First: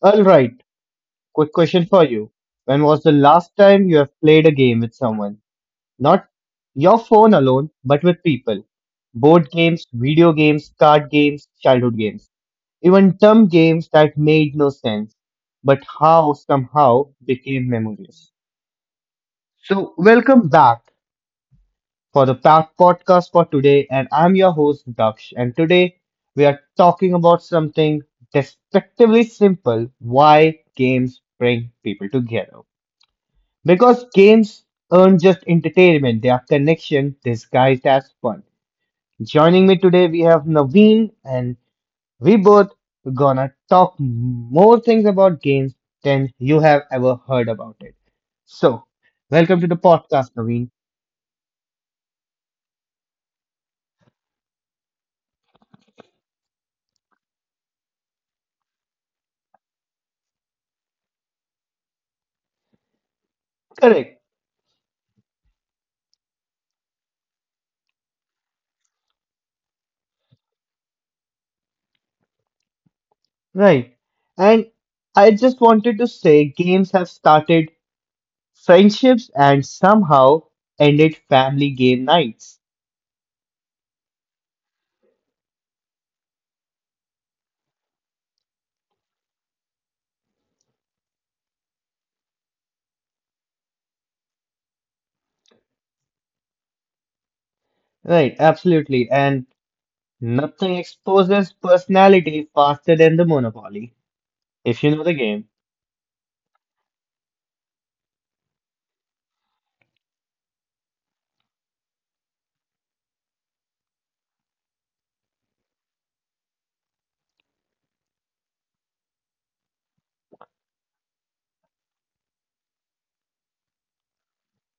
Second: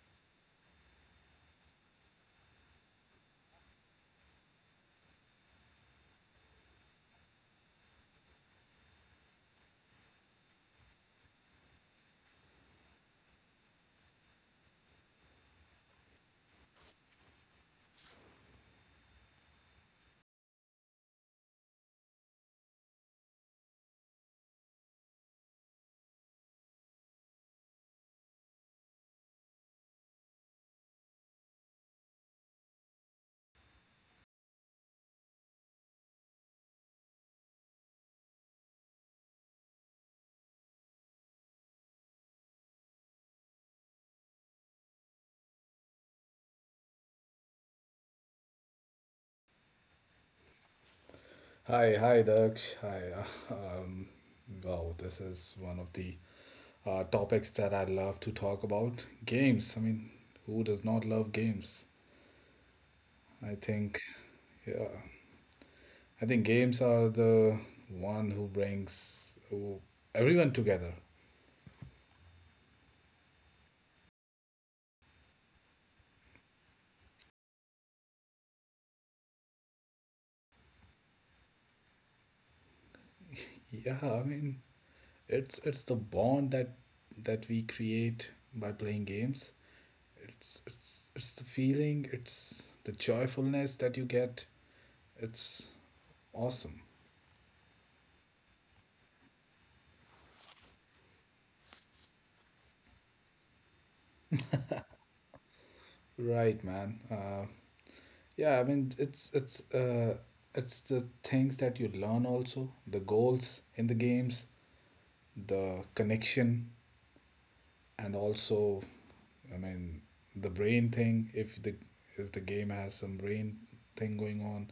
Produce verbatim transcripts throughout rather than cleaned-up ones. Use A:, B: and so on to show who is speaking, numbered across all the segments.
A: All right, quick question for you. When was the last time you have played a game with someone? Not your phone alone, but with people. Board games, video games, card games, childhood games. Even dumb games that made no sense, but how somehow became memories. So, welcome back for the pa- podcast for today, and I'm your host Daksh. And today we are talking about something despectively simple: why games bring people together. Because games aren't just entertainment, they are connection disguised as fun. Joining me today, we have Naveen, and we both gonna talk more things about games than you have ever heard about it. So, welcome to the podcast, Naveen.
B: Hi, hi, Daksh. Hi. uh, Um, wow, this is one of the uh, topics that I love to talk about. Games. I mean, who does not love games? I think,
A: Correct,
B: yeah, I think games are the one who brings who- everyone together.
A: right. And I just wanted to say games have started friendships and somehow ended family game nights.
B: Yeah, I mean, it's it's the bond that that we create by playing games. It's it's it's the feeling. It's the joyfulness that you get. It's awesome.
A: Right, absolutely. And nothing exposes personality faster than the Monopoly, if you know the game.
B: Right, man. Uh, Yeah, I mean it's it's uh it's the things that you learn also, the goals in the games, the connection, and also, I mean, the brain thing if the if the game has some brain thing going on,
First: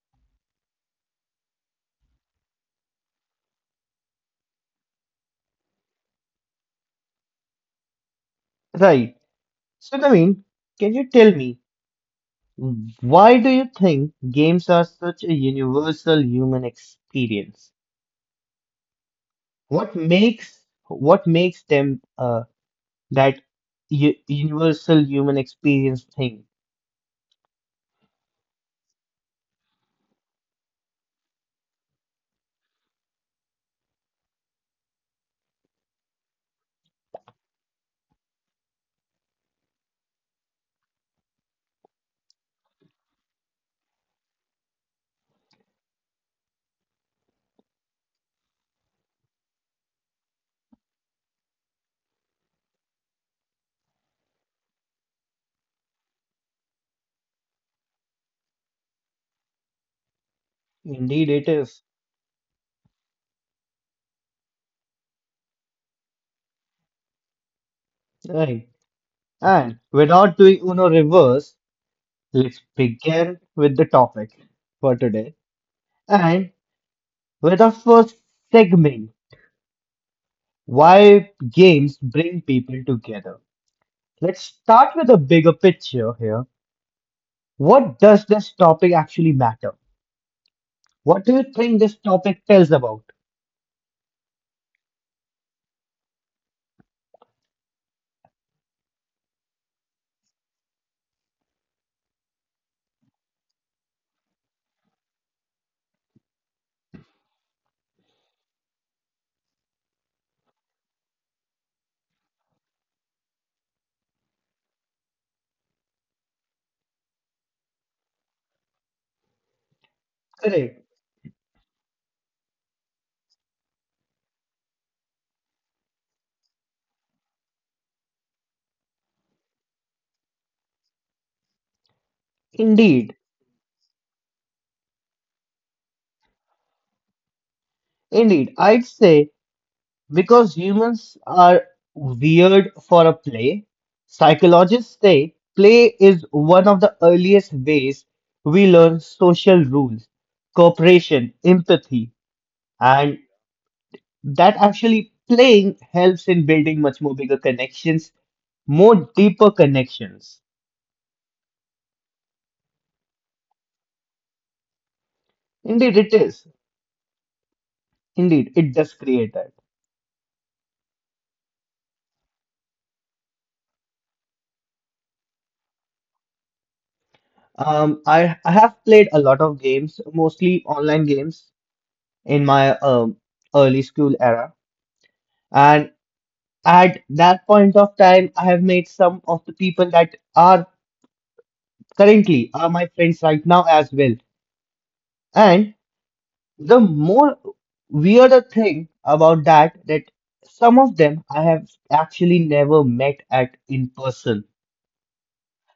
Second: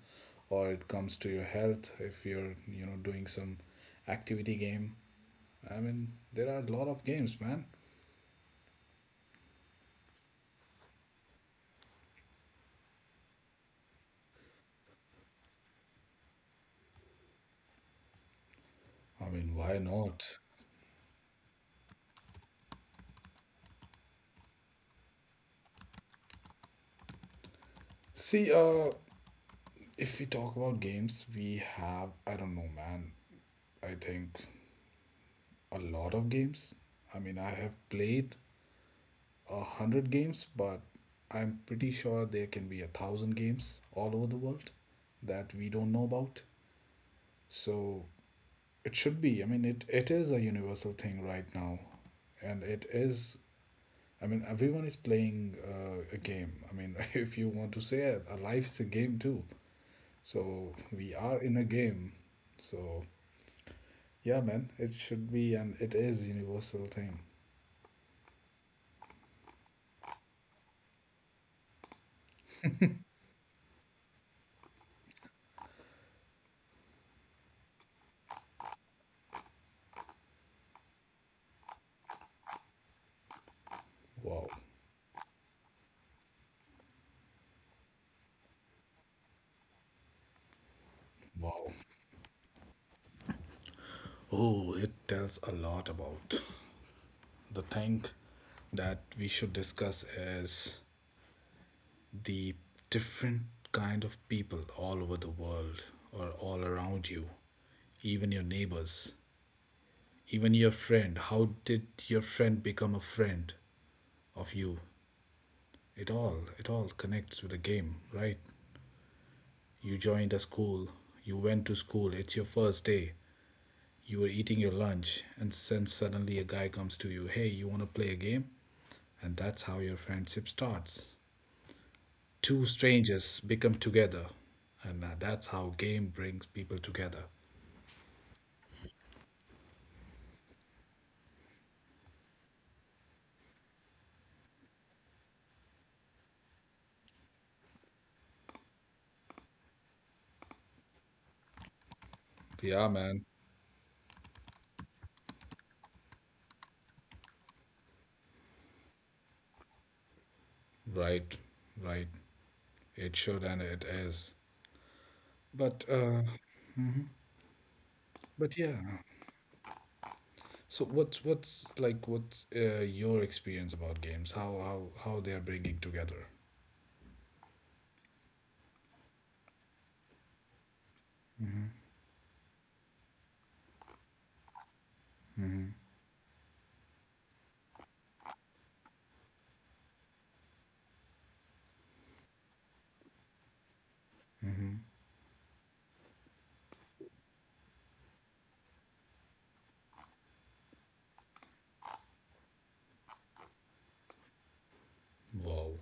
B: or it comes to your health if you're you know doing some activity game. I mean there are a lot of games, man.
A: Right. So, Naveen, can you tell me why do you think games are such a universal human experience?
B: I mean, why
A: What
B: not?
A: makes what makes them uh, that u universal human experience thing?
B: See, uh if we talk about games, we have, I don't know, man. I think a lot of games. I mean, I have played a hundred games, but I'm pretty sure there can be a thousand games all over the world that we don't know about. So it should be. I mean, it, it is a universal thing right now. And it is. I mean, everyone is playing uh, a game. I mean, if you want to say it, a life is a game too. So we
A: Indeed,
B: are
A: it
B: in a
A: is.
B: game. So yeah, man, it should be, and it is universal thing.
A: Right. And without doing Uno reverse, let's begin with the topic for today. And with our first segment why games bring people together. Let's
B: Wow,
A: start with a bigger picture here. What does this topic actually matter? What do you
B: wow.
A: think this topic tells about?
B: Oh, it tells a lot about the thing that we should discuss is the different kind of people all over the world or all around you, even your neighbors, even your friend. How did your friend become a friend of you? It all it all connects with the game, right? You joined a
A: Correct.
B: school, you went to school, it's your first day. You were eating your lunch and then suddenly a guy comes to you, "Hey, you want to play a game?" And that's how your friendship starts. Two
A: Indeed.
B: strangers become together. And uh, that's how game brings people together.
A: Indeed, I'd say because humans are weird for a play, psychologists say play is one of the earliest ways we learn social rules, cooperation, empathy,
B: Yeah,
A: and
B: man.
A: that actually playing helps in building much more bigger connections, more deeper connections.
B: Right. Right. It should, and it is. But
A: Indeed, it
B: uh
A: is. Indeed,
B: but
A: it
B: yeah.
A: does create that.
B: So what's what's like what's uh, your experience about games? How how how they are bringing together?
A: Um, I I have played a lot of games, mostly online games, in my um, early school era,
B: Mhm.
A: and at that point of time, I have made some of the people that are currently are my friends right now as well,
B: Mhm.
A: and the more weirder thing about that that some of them I have actually never met at in person.
B: Wow.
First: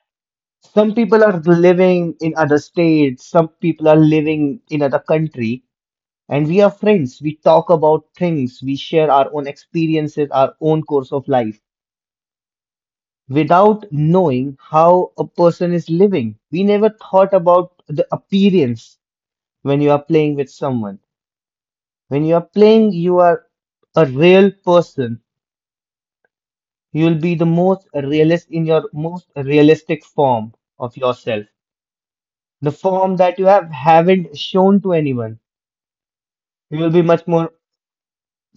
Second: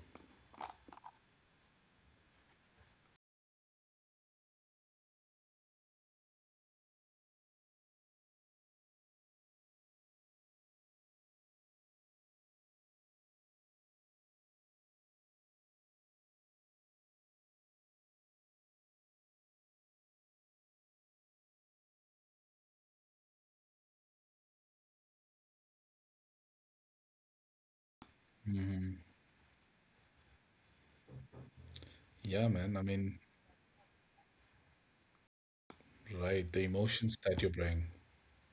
A: Some people are living in other states, some people are living in other country, and we are friends. We talk about things, we share our own experiences, our own course of life. Without knowing how a person is living, we never thought about the appearance when you are playing with someone. When you are playing, you are a real person. You'll be the most realist in your
B: Mhm.
A: most realistic form of yourself,
B: Yeah,
A: the
B: man. I
A: form
B: mean,
A: that you have haven't shown to anyone.
B: right, the
A: You will be
B: emotions
A: much
B: that
A: more
B: you bring.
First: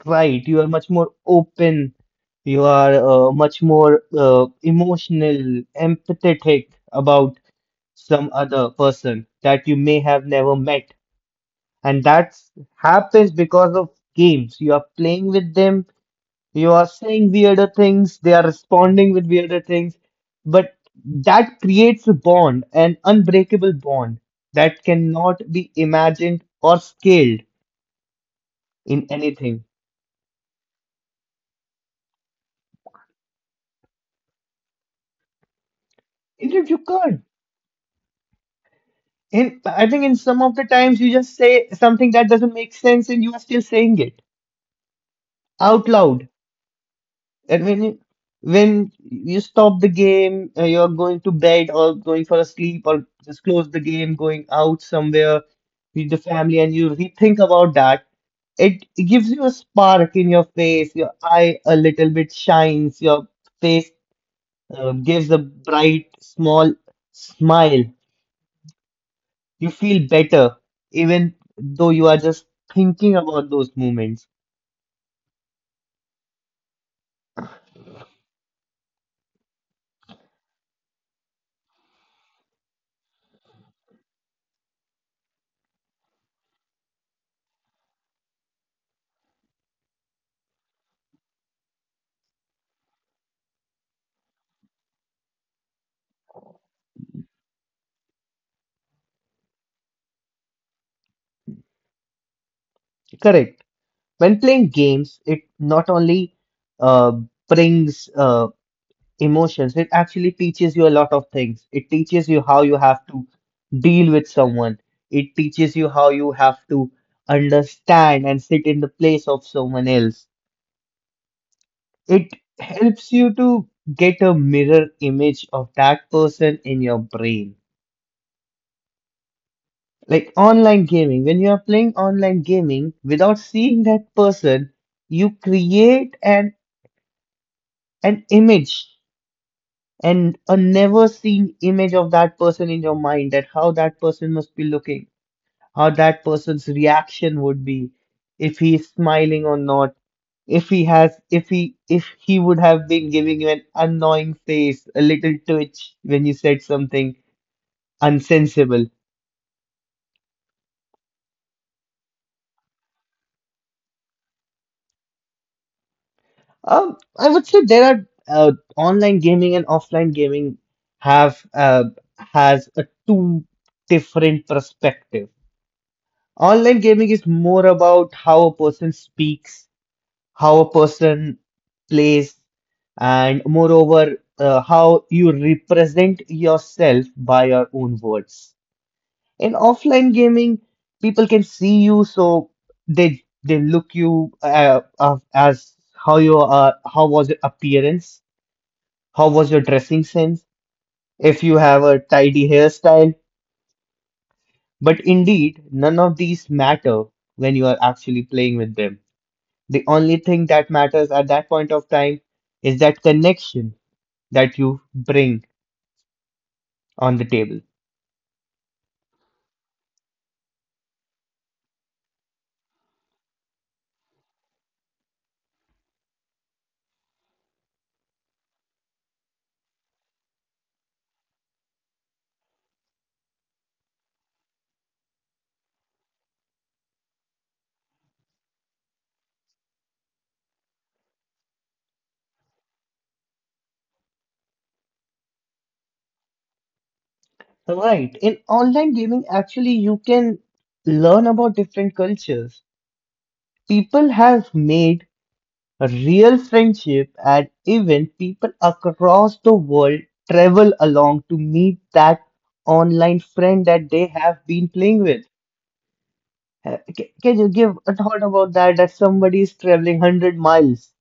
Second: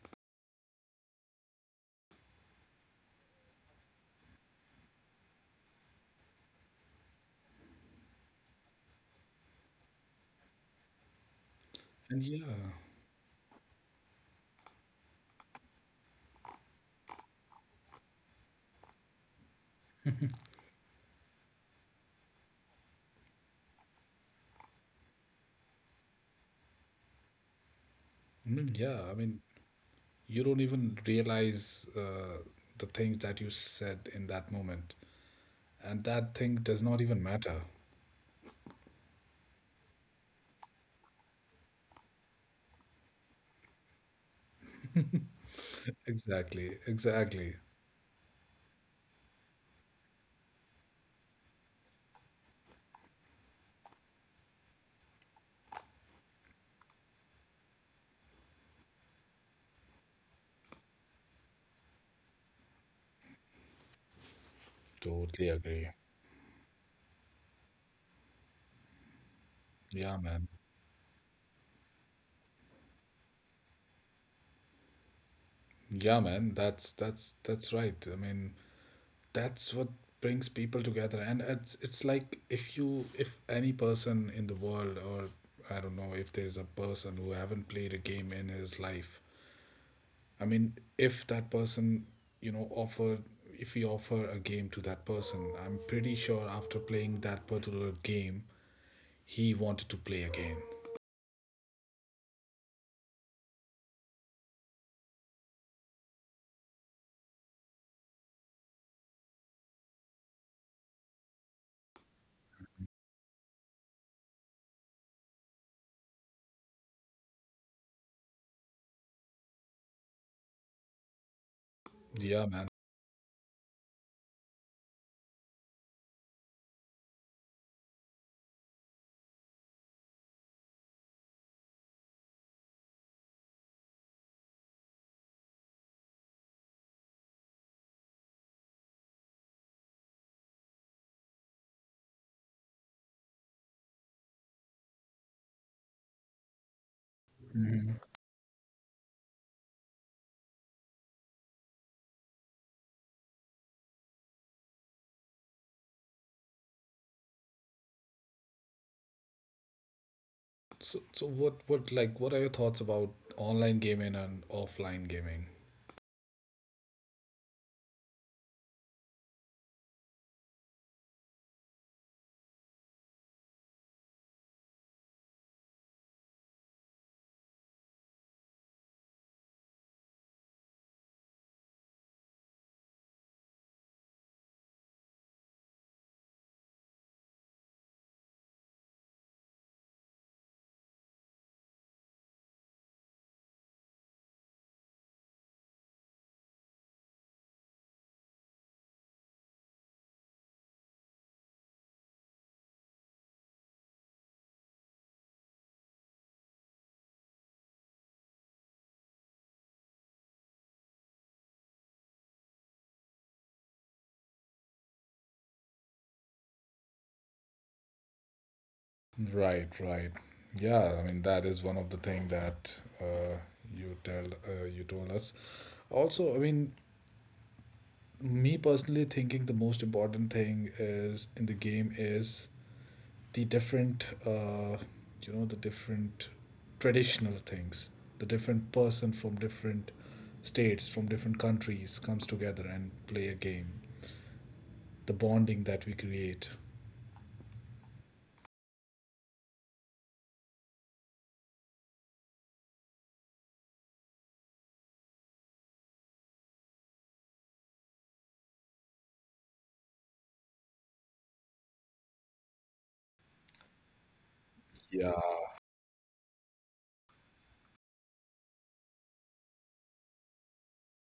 A: right. You are much more open. You are uh, much more uh, emotional, empathetic about some other person that you may have never met, and
B: And
A: that
B: yeah.
A: happens because of games. You are playing with them. You are saying weirder things, they are responding with weirder things, but that creates a bond, an unbreakable bond that cannot be imagined or scaled
B: I mean, yeah,
A: in
B: I mean
A: anything.
B: you don't even realize uh, the things that you said in that moment. And that thing
A: Indeed,
B: does
A: you
B: not even
A: can't.
B: matter.
A: In, I think in some of the times you just say something that doesn't make sense and you are still saying it out loud.
B: Exactly, exactly.
A: And when you, when you stop the game, uh, you're going to bed or going for a sleep or just close the game, going out somewhere with the family, and you rethink about that, it gives you a spark in your face. Your eye a little bit shines. Your face uh, gives a
B: Totally agree.
A: bright, small smile. You feel
B: Yeah, man.
A: better, even though you are just thinking about those moments.
B: Yeah, man. That's that's that's right. I mean, that's what brings people together. And it's it's like if you if any person in the world, or I don't know if there's a person who haven't played a game in his life, I mean, if that person, you know, offer if we offer a game to that person, I'm pretty sure after playing that particular game, he wanted to play again.
A: Correct. When playing games, it not only uh, brings uh, emotions, it actually teaches you a lot of things. It teaches you how you have to deal with someone, it teaches you how you have to understand and sit in the place of someone else. It
B: Yeah, man.
A: helps you to get a mirror image of that person in your brain. Like online gaming, when you are playing online gaming without seeing that person, you create an an image and a never seen image of that person in your mind that how that person must be looking, how that person's reaction would
B: Hmm.
A: be, if he is smiling or not, if he has, if he, if he would have been giving you an annoying face, a little twitch when you said something unsensible.
B: So, so, what, what, like, what are your thoughts about online gaming and offline gaming?
A: Um, I would say there are uh, online gaming and offline gaming have uh, has a two different perspective. Online gaming is more about how a person speaks, how a person plays, and moreover, uh, how you represent yourself by your own words. In offline gaming, people can see you, so they they look you uh, uh, as how you are, how was your appearance, how was your dressing sense, if you have a tidy hairstyle. But indeed, none of these matter when you are actually playing with them. The only thing that matters at that point of time is that connection that you bring on the table.
B: Right, right. Yeah, I mean that is one of the thing that uh, you tell uh, you told us. Also, I mean, me personally thinking the most important thing is in the game is the different uh, you know the different traditional things, the different person from different states from different countries comes together and play a game, the bonding that we create.
A: Right. In online gaming, actually, you can learn about different cultures. People have made a real friendship and even people across the world travel along to meet that online friend that they have been playing
B: Yeah.
A: with. Uh, ca- Can you give a thought about that? That somebody is traveling one hundred miles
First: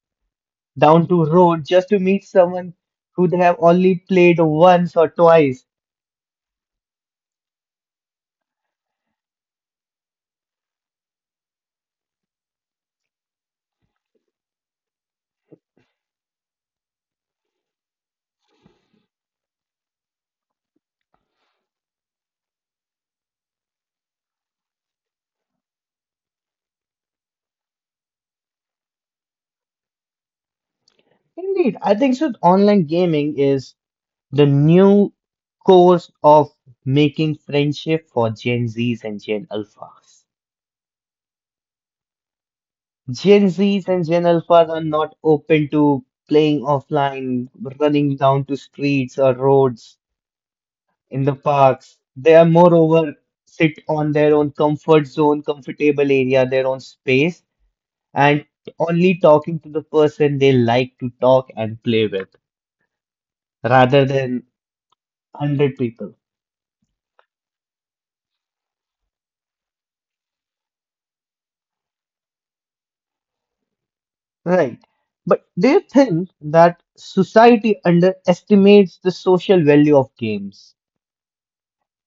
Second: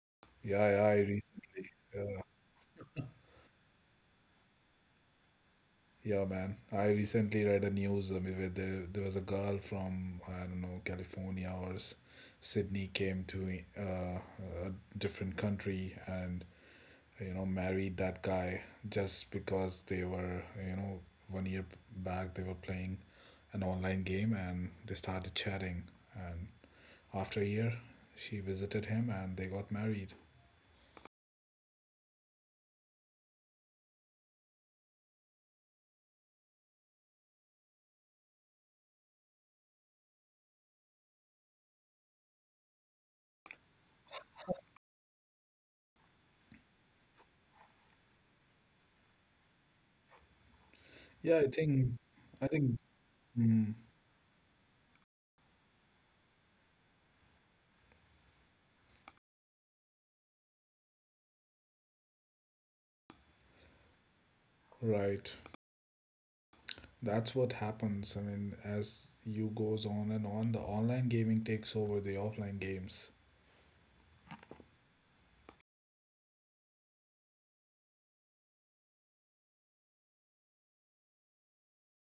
B: Yeah, yeah, I
A: down to road
B: recently
A: just to meet someone who they have only played once or twice.
B: yeah, man, I recently read a news. I mean, where there, there was a girl from, I don't know, California or S- sydney, came to uh, a different country, and, you know married that guy just because they were you know one year back they were playing an online game, and they started chatting, and after a year she visited him and they got married.
A: Indeed, I think so. Online gaming is the new course of making friendship for Gen Zs and Gen Alphas. Gen Zs and Gen Alphas are not open to playing offline, running down to streets or roads in the
B: Yeah, i think
A: parks. They
B: i
A: are
B: think
A: moreover
B: mm,
A: sit on their own comfort zone, comfortable area, their own space and only talking to the person they like to talk and play with rather than
B: right,
A: one hundred people.
B: that's what happens. I mean, as you goes on and on, the online gaming takes over the offline games.
A: Right. But do you think that society underestimates the social value of games?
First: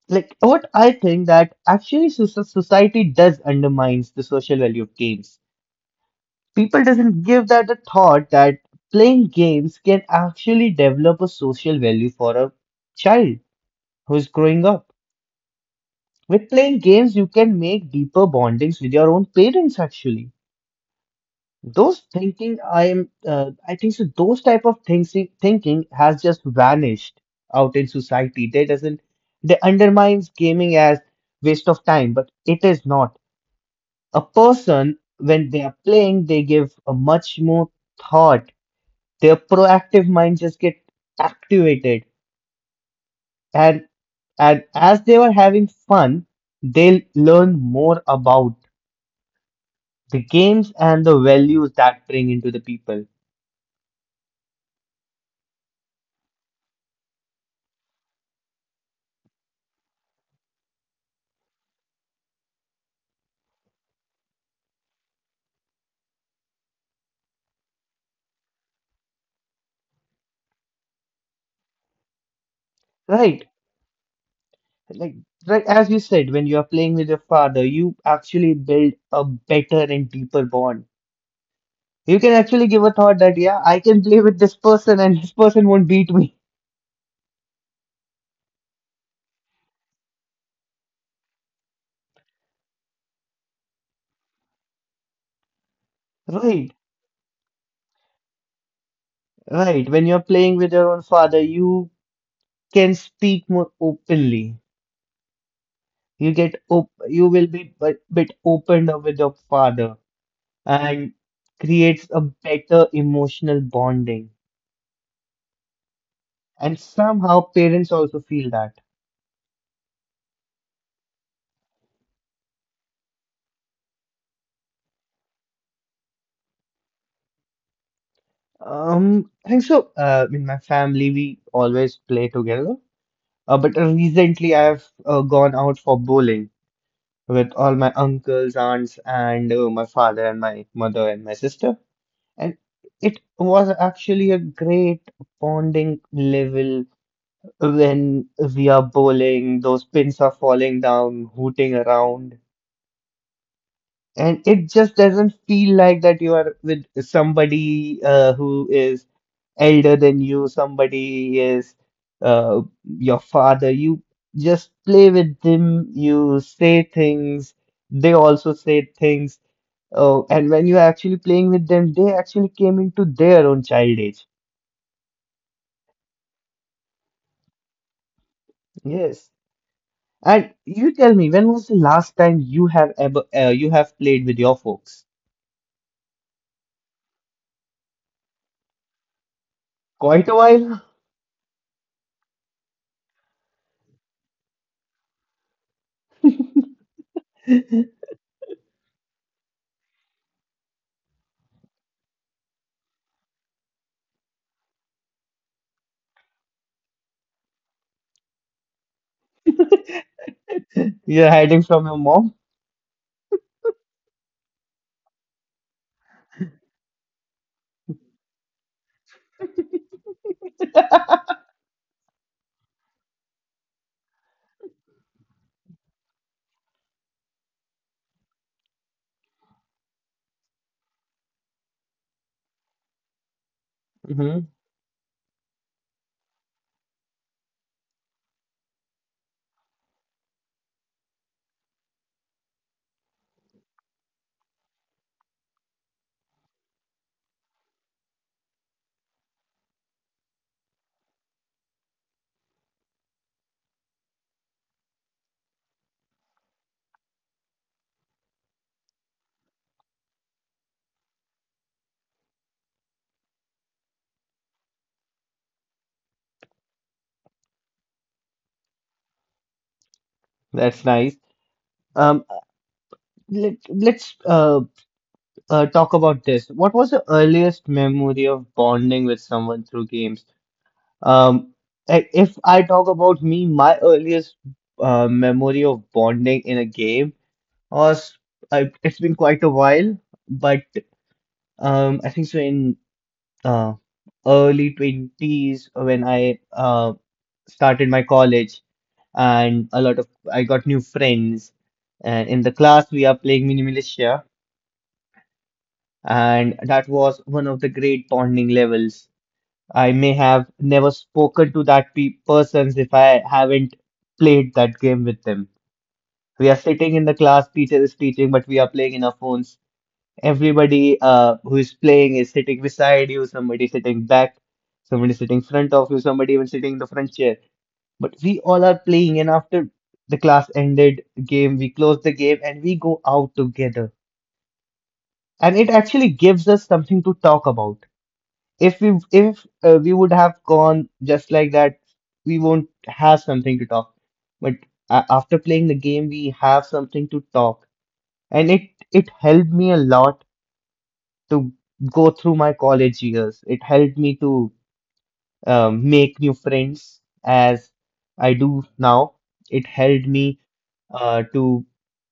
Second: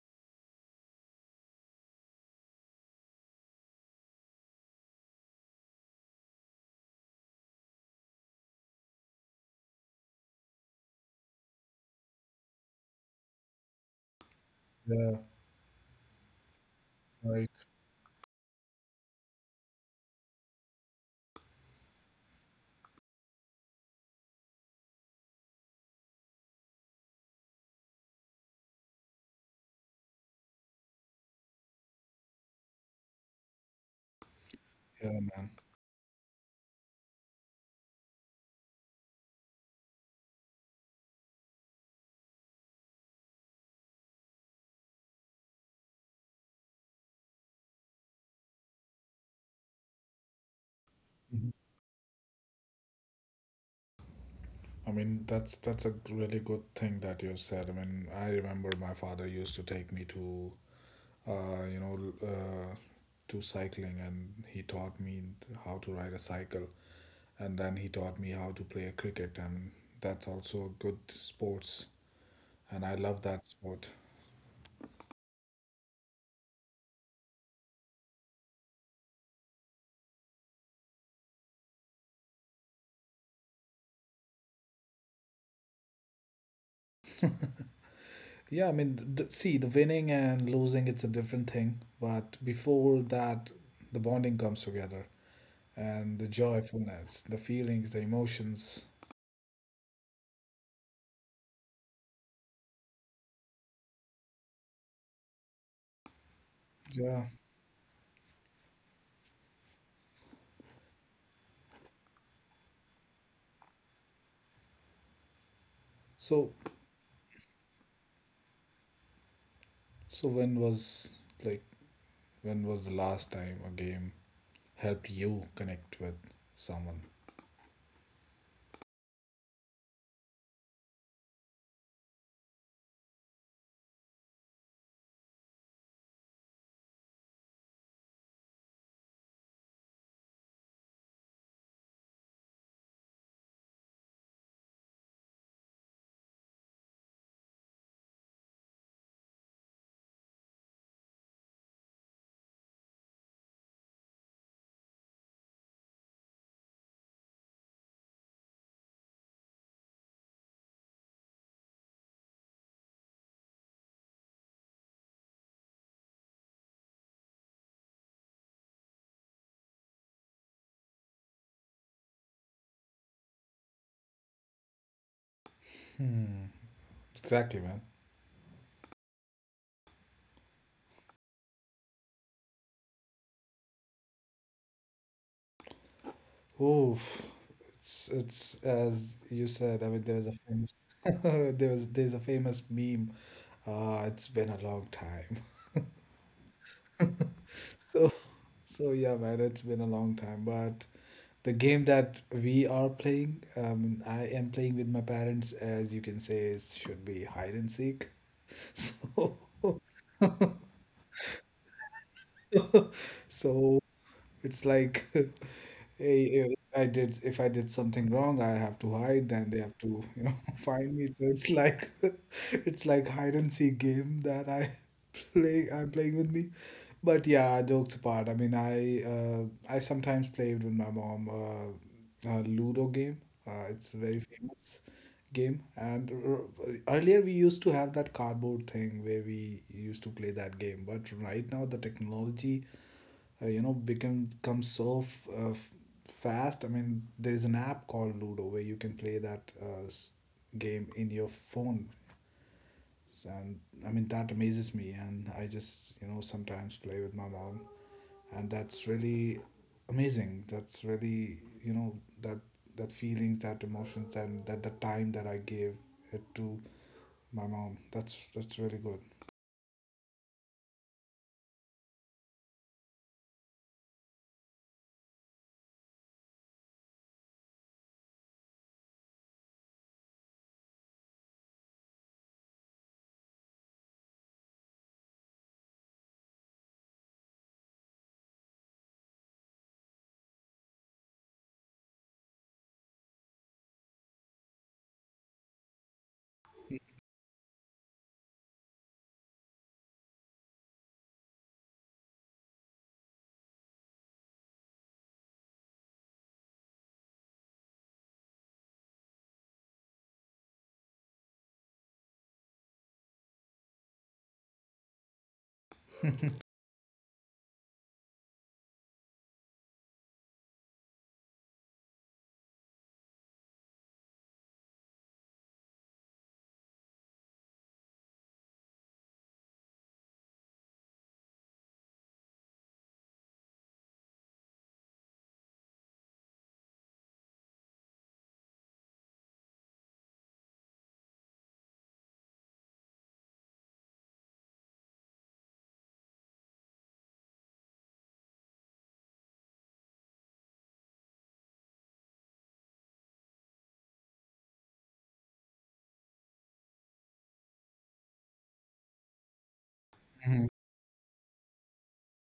A: Like what I think that actually soc- society does undermines the social value of games. People doesn't give that a thought that playing games can actually develop a social value for a child who's growing up.
B: Yeah,
A: With playing games, you can
B: right.
A: make deeper bondings with your own parents. Actually, those thinking I am, uh, I think so. Those type of things thinking has just vanished out in society. They doesn't. They undermines gaming as waste of time, but it is not. A person
B: Yeah, man.
A: when they are playing, they give a much more thought. Their proactive mind just get activated, and and as they were having fun, they'll learn more about the games and the
B: Mm-hmm.
A: values that bring into the people.
B: I mean, that's that's a really good thing that you said. I mean, I remember my father used to take me to, uh, you know, l- uh, to cycling, and he taught me how to ride a cycle, and then he taught me how to play cricket, and that's also a good sports, and I love
A: Right.
B: that sport.
A: Like right as you said when you are playing with your father you actually build a better and deeper bond. You can actually give a thought that yeah I can play with this person and this person won't beat me.
B: Yeah, I mean, th th- see, the winning and losing, it's a different thing, but before that, the bonding comes together and the
A: Right,
B: joyfulness, the feelings, the emotions.
A: right when you're playing with your own father you can speak more openly. You get op You
B: Yeah.
A: will be a bit opened up with your father and creates a better emotional bonding.
B: So
A: And somehow parents also feel that.
B: So when was like when was the last time a game helped you connect with someone?
A: Um, I think so. Uh, in my family, we always play together. Uh, but recently, I've uh, gone out for bowling with all my uncles, aunts, and uh, my father and my mother and my sister. And it was actually a great bonding level when we are bowling. Those pins are falling down, hooting around, and it just doesn't feel like that you are with somebody uh, who is elder than you, somebody is uh, your father. You just play with them, you say things, they also say things. Oh, and when you're actually playing with them, they actually came into their own child age.
B: Hmm. Exactly, man.
A: Yes. And you tell me, when was the last time you have ever uh, you have played with your folks?
B: Oof. It's it's as you said. I mean, there was
A: Quite
B: a
A: a
B: famous
A: while.
B: there was there's a famous meme. Ah, it's been a long time. So so yeah, man. It's been a long time, but the game that we are playing, um, I am playing with my parents, as you can say, is should be hide and seek. So.
A: You're hiding from your mom.
B: そう. It's like eh, if I did if I did something wrong, I have to hide, then they have to, you know, find me. So it's like it's like hide and seek game that I play I'm playing with me. But yeah, jokes apart. I mean, I uh, I sometimes played with my mom, uh, a Ludo game. Uh, it's a very
A: Hmm.
B: famous game. And r- earlier we used to have that cardboard thing where we used to play that game. But right now the technology uh, you know become come so f- uh, f- fast. I mean there is an app called Ludo where you can play that uh, s- game in your phone, and I mean that amazes me, and I just, you know sometimes play with my mom, and that's really amazing, that's really, you know that that feelings, that emotions, and that the time that I gave it to my mom, that's that's really
A: That's nice. Um, let let's uh, uh, talk about this. What was the earliest memory of bonding with someone through games? Um, i- if I talk about me, my earliest uh, memory of bonding in a game was I, it's been quite a while, but um, I think so in uh, early twenties when I uh, started my college and a lot of I got new friends. And in the class, we are playing Mini Militia, and that was one of the great bonding levels. I may have never spoken to that pe persons if I haven't played that game with them.
B: good.
A: We are sitting in the class, teacher is teaching, but we are playing in our phones. Everybody uh, who is playing is sitting beside you, somebody sitting back, somebody sitting front of you, somebody even sitting in the front chair. But we all are playing, and after the class ended game, we close the game and we go out together. And it actually gives us something to talk about. if we if uh, we would have gone just like that, we won't have something to talk. But uh, after playing the game, we have something to talk, and it it helped me a lot to go through my college years. It helped me to um, make new friends as I do now. It helped
B: Mhm.
A: me uh, to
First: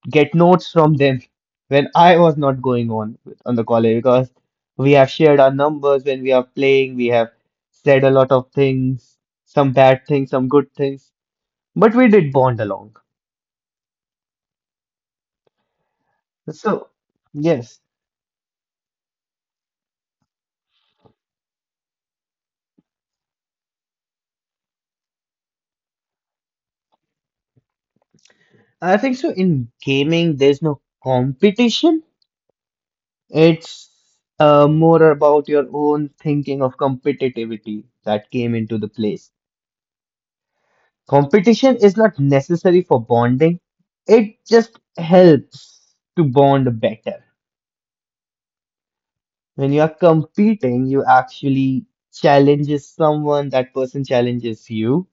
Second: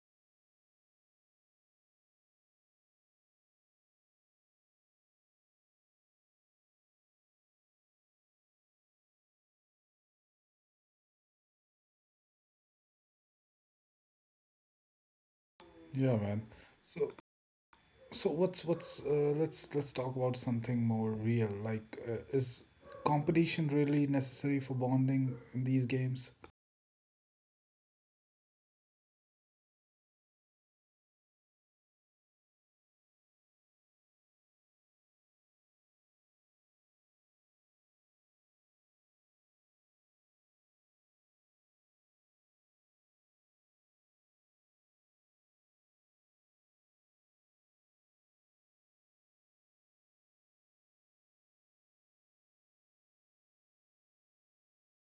A: get notes from them when I was not going on on the college, because we have shared our numbers. When we are playing, we have said a lot of things, some bad things, some good things, but we did bond along.
B: Yeah, man.
A: So,
B: so
A: yes,
B: So what's what's uh, let's let's talk about something more real. Like, uh, is competition really necessary for bonding in these games?
A: I think so. In gaming, there's no competition, it's uh, more about your own thinking of competitivity that came into the place. Competition is not necessary for bonding, it just helps to bond better. When you are competing, you actually challenges someone, that person challenges you.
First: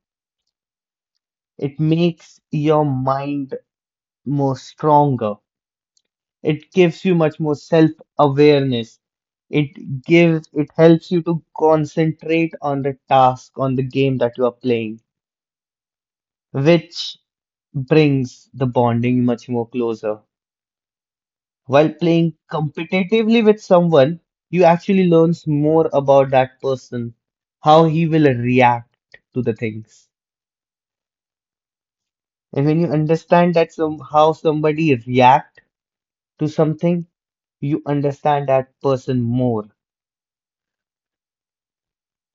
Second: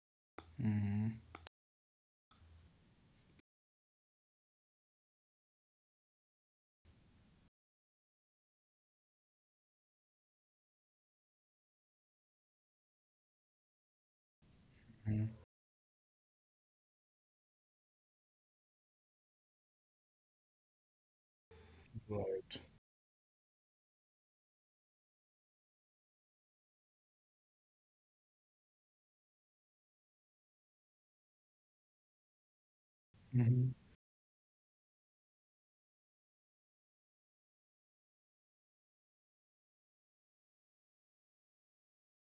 B: Mm-hmm.
A: It makes your mind more stronger. It gives you much more self-awareness. It gives, it helps you to concentrate on the task, on the game that you are playing, which brings the bonding much more closer. While playing
B: Right.
A: competitively with someone, you actually learns more about that person, how he will react to the things. And when you understand
B: Mm-hmm.
A: that some how somebody react to something, you understand that person more.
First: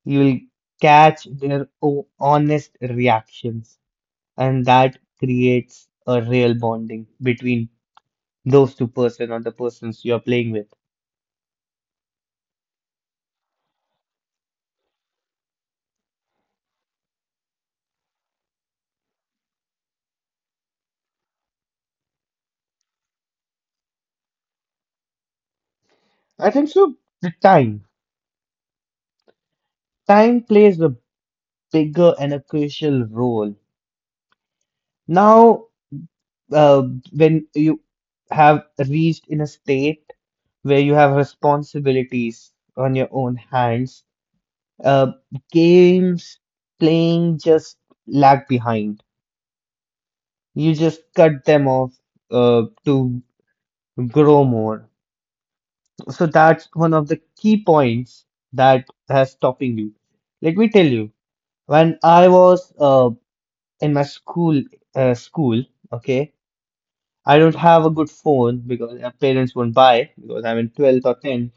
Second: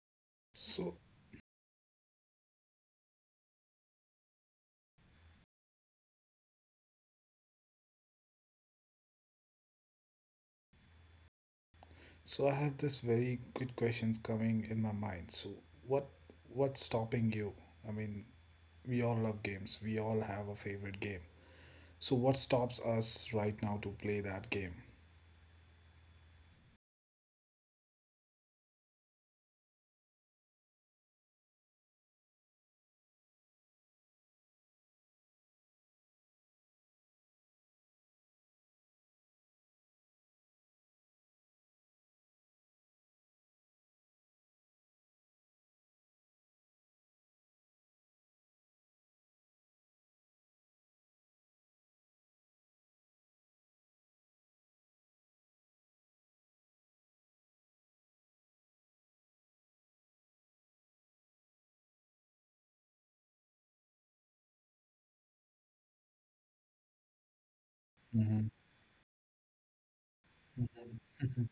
A: You will
B: So
A: catch their o- honest reactions, and that creates a real bonding between those two person or the persons you are playing with.
B: so I have this very good questions coming in my mind. So, what what's stopping you? I mean, we all love games. We all have a favorite game. So what stops us right now to play that game?
A: I think so. The time. Time plays a bigger and a crucial role. Now, uh, when you have reached in a state where you have responsibilities on your own hands, uh, games playing just lag behind. You just cut them off uh, to grow more. So that's one of the key points that has stopping you. Let me tell you, when I was uh, in my school, uh, school, okay. I don't have a good
B: Mm-hmm.
A: phone because my parents won't buy because I'm in twelfth or tenth,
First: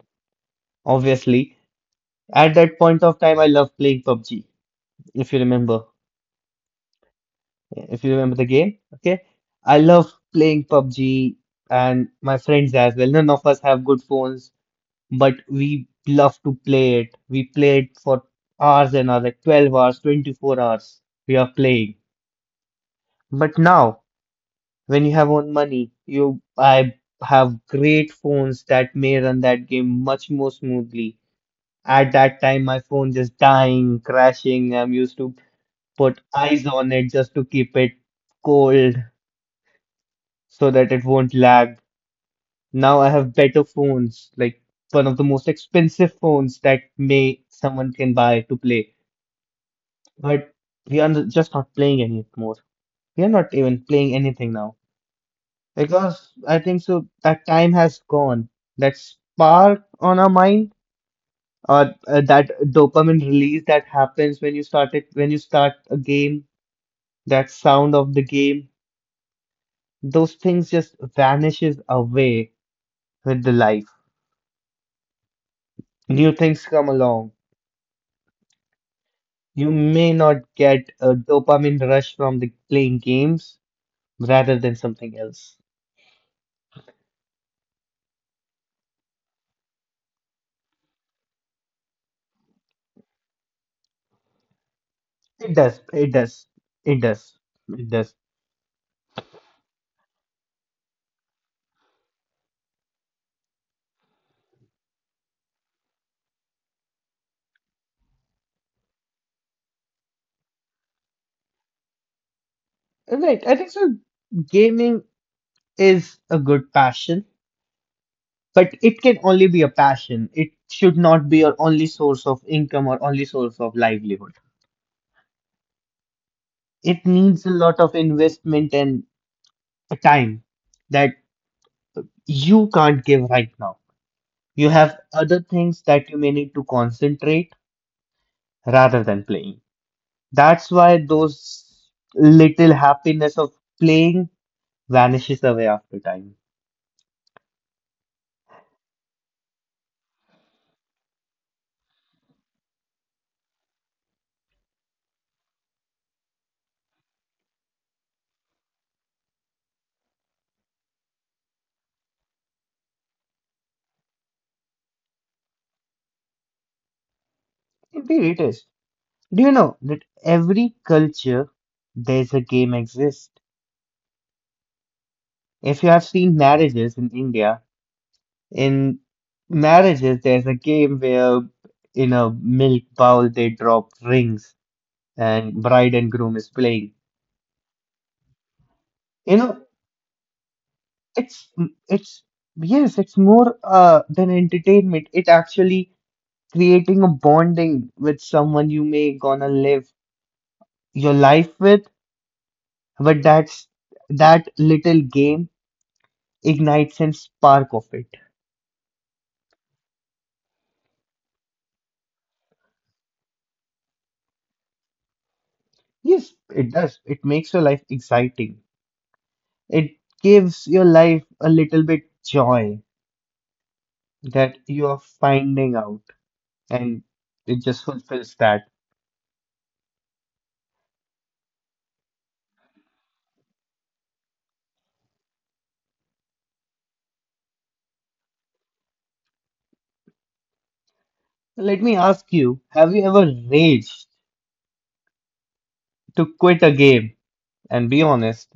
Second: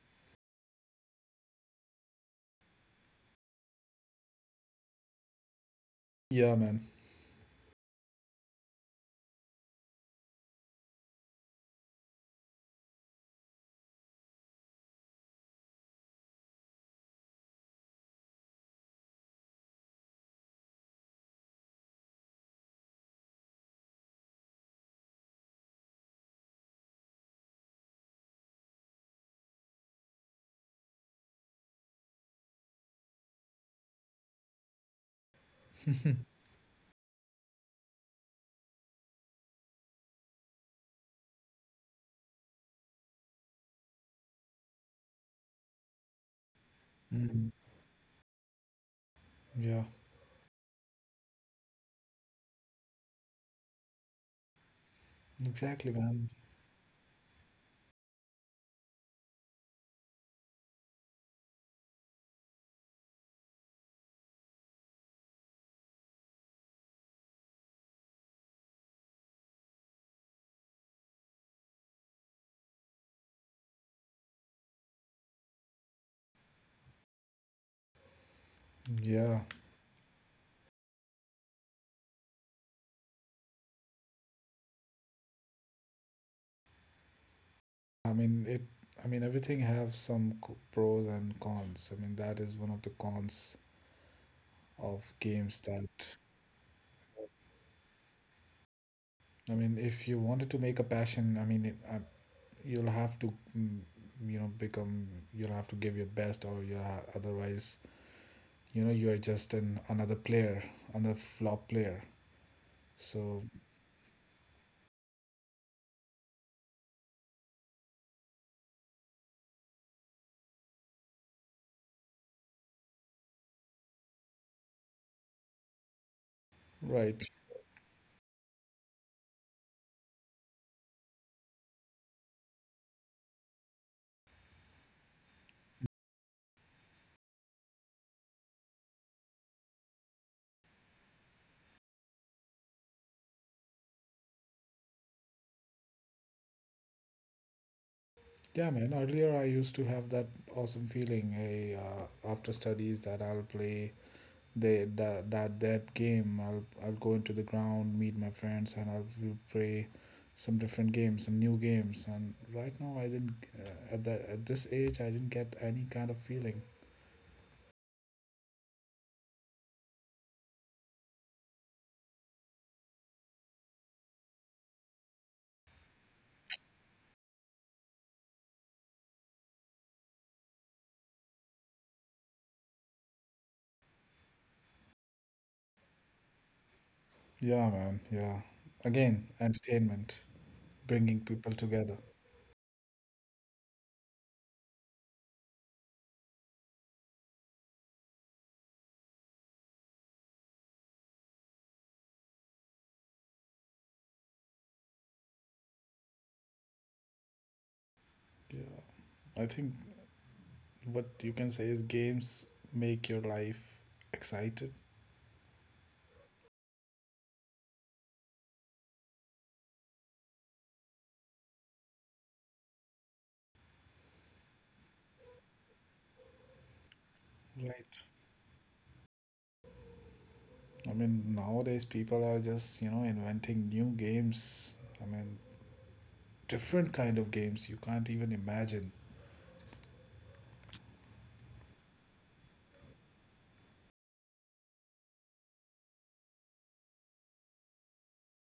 A: obviously. At that point of time, I love playing pub g, if you remember.
B: Yeah, man.
A: If you remember the game, okay? I love playing pub g, and my friends as well. None of us have good phones, but we love to play it. We play it for hours and hours, like twelve hours, twenty-four hours. We are playing. But now, when you have own money, you I have great phones that may run that game much more smoothly. At that time, my phone just dying, crashing. I'm used to put eyes on it just to keep it cold so that it won't lag. Now I have better phones, like one of the most expensive phones that may
B: Mhm.
A: someone can buy to play.
B: Yeah,
A: But we are just not playing anymore. We are not even playing anything now.
B: exactly, man.
A: Because I think so that time has gone. That spark on our mind or uh, that dopamine release that happens when you start it, when you start a game, that sound of the game, those things just vanishes away with the life. New things come along.
B: Yeah,
A: You may not get a dopamine rush from the playing games rather than something else.
B: I mean it. I mean everything have some co- pros and cons. I mean that is one of the cons of
A: It
B: games.
A: does.
B: That
A: It does. It does. It does.
B: I mean if you wanted to make a passion, I mean it, uh, you'll have to mm, you know become you'll have to give your best, or you are otherwise you know you are just an another player, another flop player. So,
A: Right. I think so gaming is a good passion. But it can only be a passion. It should not be your only source of income or only source of livelihood. It
B: right,
A: needs a lot of investment and time that you can't give right now. You have other things that you may need to concentrate rather than playing. That's why those little happiness of playing vanishes away after time.
B: yeah, man. Earlier I used to have that awesome feeling, hey, uh, after studies that I'll play they that that that game. I'll I'll go into the ground, meet my friends, and I'll we'll play some different games, some new games. And right now I didn't, uh, at that at this age I didn't get any kind of feeling.
A: Indeed, it is. Do you know that every culture there's a game exists? If you have seen marriages in India, in marriages, there's a game where in a milk bowl they drop rings and bride and groom is playing.
B: Yeah, man. Yeah. Again,
A: You know,
B: entertainment, bringing people
A: it's
B: together.
A: it's yes, it's more uh than entertainment. It actually creating a bonding with someone you may gonna live your life with, but that's that little game ignites and spark of it.
B: Yeah, I think what you can say is games make your life excited.
A: Yes, it does. It makes your life exciting. It gives your life a little bit joy that you are finding out, and it just
B: Right.
A: fulfills that.
B: I mean nowadays people are just you know inventing new games. I mean different kind of games you can't even imagine.
A: Let me ask you, have you ever raged to quit a game? And be honest,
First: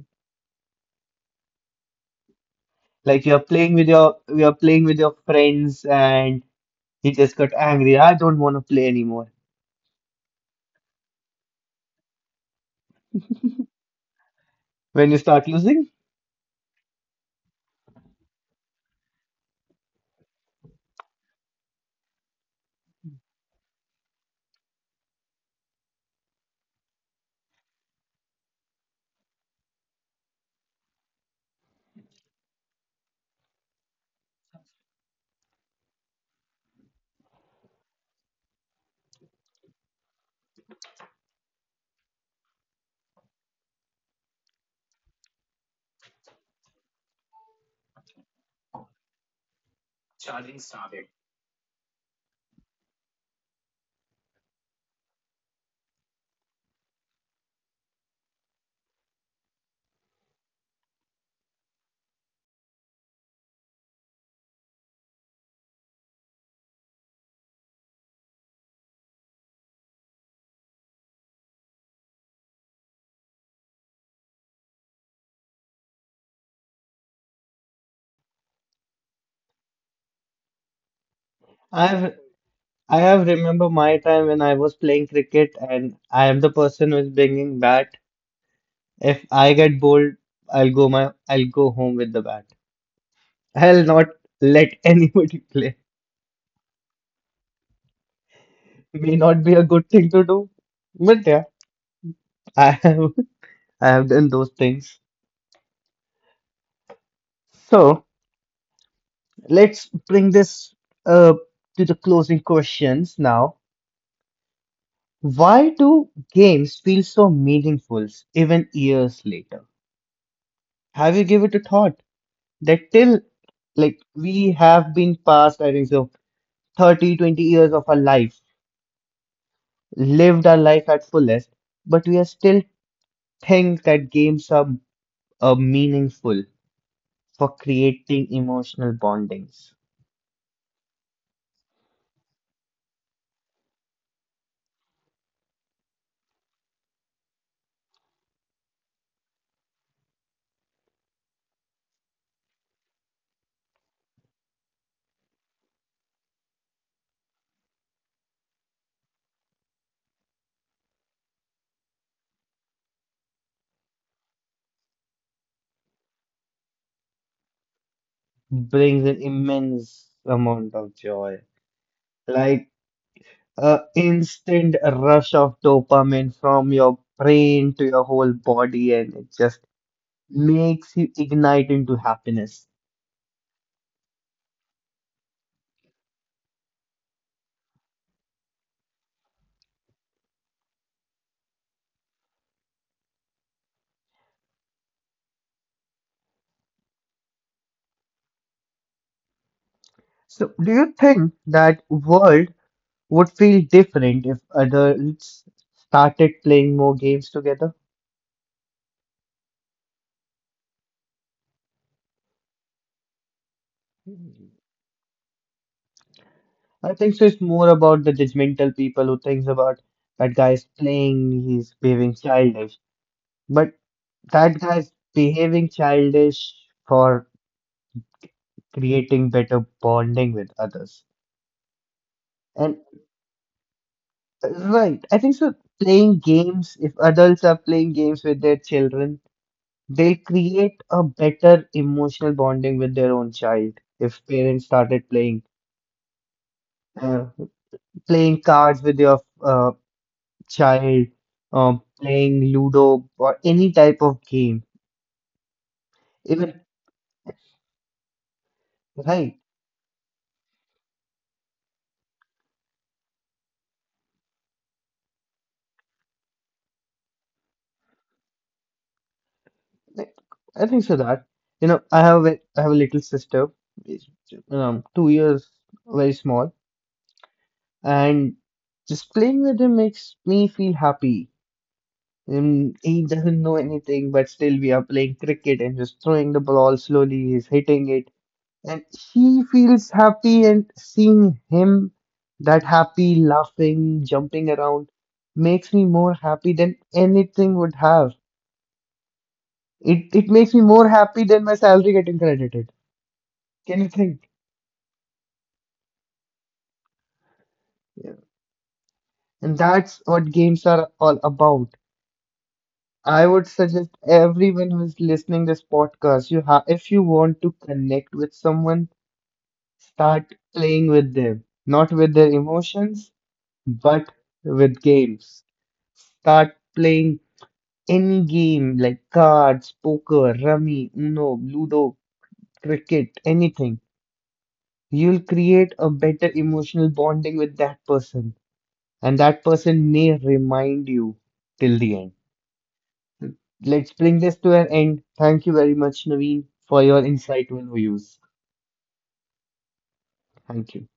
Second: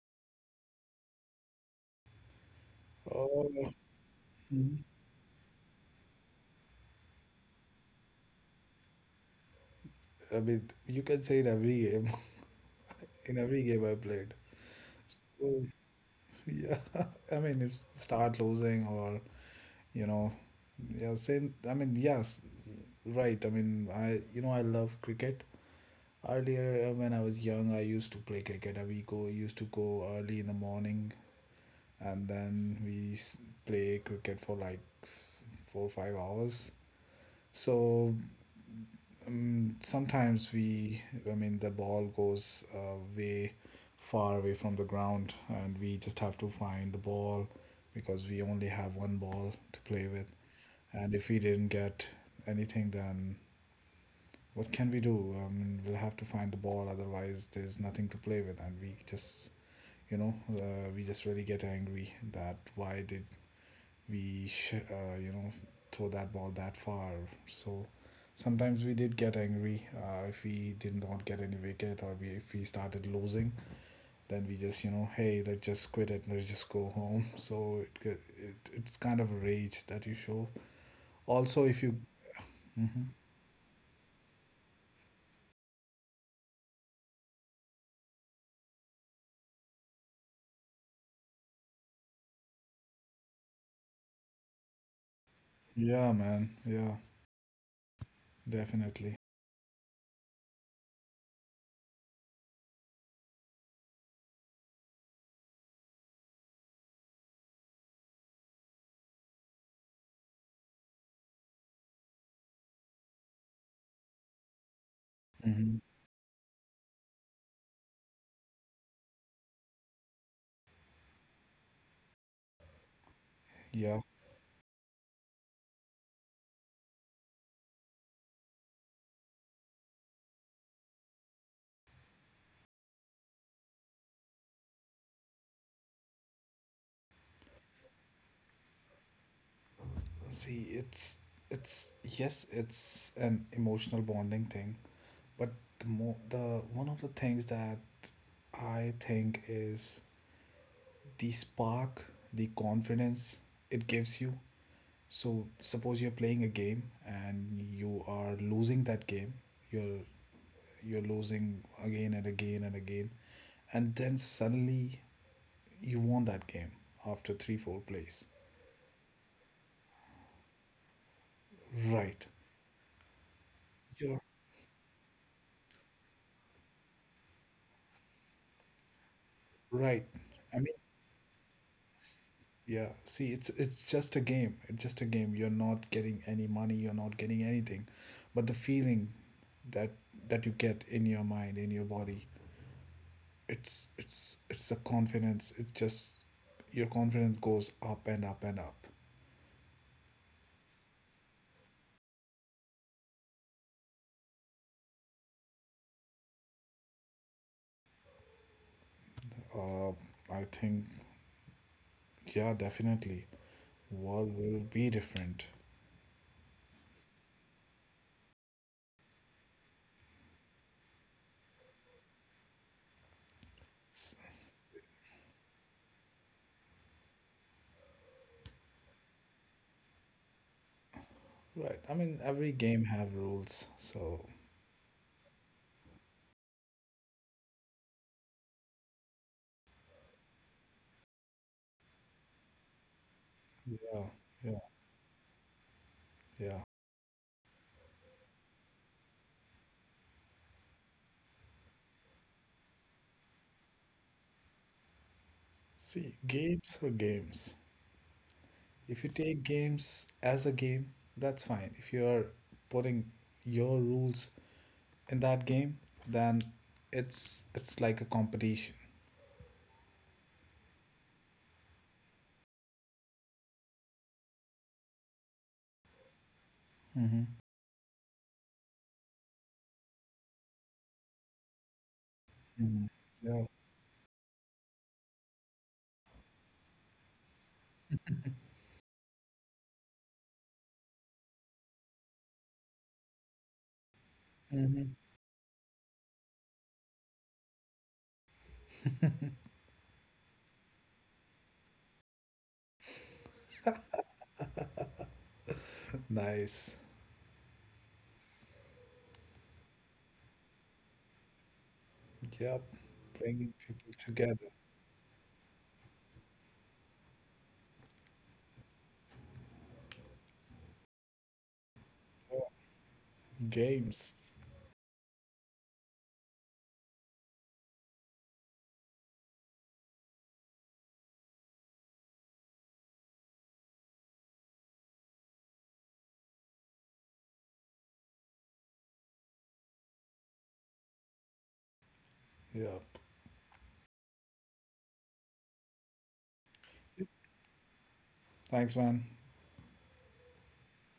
A: like you're
B: Oh.
A: playing with your you're playing
B: Mhm.
A: with your friends and you just got angry. I don't want to play anymore.
B: I mean, you can say in every game, in every game I played.
A: When you start
B: So,
A: losing,
B: yeah, I mean, if start losing, or, you know, yeah, same. I mean, yes, right. I mean, I you know I love cricket. Earlier, uh, when I was young, I used to play cricket. Uh, We go used to go early in the morning, and then we s- play cricket for like four or five hours. So Um, sometimes we, I mean, the ball goes uh, way far away from the ground, and we just have to find the ball because we only have one ball to play with. And if we didn't get anything, then what can we do? I mean, we'll have to find the ball, otherwise, there's nothing to play with, and we just, you know, uh, we just really get angry that why did we sh- uh, you know throw that ball that far. So sometimes we did get angry, uh, if we did not get any wicket, or we, if we started losing. Then we just, you know hey, let's just quit it, let's just go home. So, it, it it's kind of a rage that you show. Also if you.
A: I've I
B: Mhm.
A: have remember my time when I was playing cricket and I am the person who is bringing bat. If I get bowled, I'll go my I'll go home with the bat. I'll not let anybody play.
B: Yeah, man. Yeah, definitely.
A: May not be a good thing to do, but yeah, I have I have done those things. So let's bring this uh, to the closing questions now. Why
B: Hmm.
A: do games feel so meaningful even years later? Have you given it a thought that till like
B: Yeah.
A: we have been past, I think so, thirty twenty years of our life, lived our life at fullest, but we are still think that games are, are meaningful for creating emotional bondings
B: See, it's it's yes, it's an emotional bonding thing, but the mo the one of the things that I think is the spark, the confidence it gives you. So suppose you're playing a game and you are losing that game. You're you're losing again and again and again, and then suddenly you won that game after 3 4 plays.
A: brings an immense amount of joy
B: Right.
A: like a
B: You're
A: instant rush of dopamine from your brain to your whole body, and it just
B: right. I mean,
A: makes you ignite into happiness.
B: yeah, see it's it's just a game. It's just a game. You're not getting any money, you're not getting anything. But the feeling that that you get in your mind, in your body, it's it's it's the confidence. It just, your confidence goes up and up and up.
A: So do you think that world would feel different if adults started playing more games together?
B: uh, I think, yeah, definitely world will be different.
A: I think so it's more about the judgmental people who thinks about that guy is playing, he's behaving childish, but
B: S-
A: that guy's behaving childish for creating better bonding with others.
B: right. I mean every
A: And
B: game have rules, so.
A: uh, right, I think so. Playing games, if adults are playing games with their children, they'll create a better emotional bonding with their own child.
B: Yeah,
A: If
B: yeah,
A: parents started playing
B: yeah,
A: uh, playing cards with your uh, child, um, playing Ludo or any type of game,
B: see
A: even
B: games are games. If you
A: right.
B: take games as a game, that's fine. If you are putting your rules in that game, then it's it's like a competition.
A: Like, I think so that you know I have a, I have a little sister, is, um, two years very small,
B: Mm-hmm.
A: and just playing with him makes me feel happy. Um,
B: Mm-hmm.
A: he doesn't
B: Yeah.
A: know anything, but still we are playing cricket and just throwing the ball slowly. He's hitting it, and she feels happy. And seeing him that happy, laughing, jumping around,
B: Mm-hmm.
A: makes me more happy than anything would have. It it makes me more happy than my salary getting credited. Can you think?
B: Nice.
A: Yeah. And that's what games are all about.
B: Yep.
A: I would
B: Bringing people
A: suggest
B: together.
A: everyone who is listening this podcast, you have if you want to connect with someone, start playing with them, not with their emotions, but
B: Games.
A: with games. Start playing any game like cards, poker, rummy, Uno, Ludo, cricket, anything. You'll create a better emotional bonding with that person, and that person may remind you till the end.
B: Yep.
A: Let's bring this to an end. Thank you very much, Naveen, for your insightful views.
B: Thanks, man.
A: Thank you.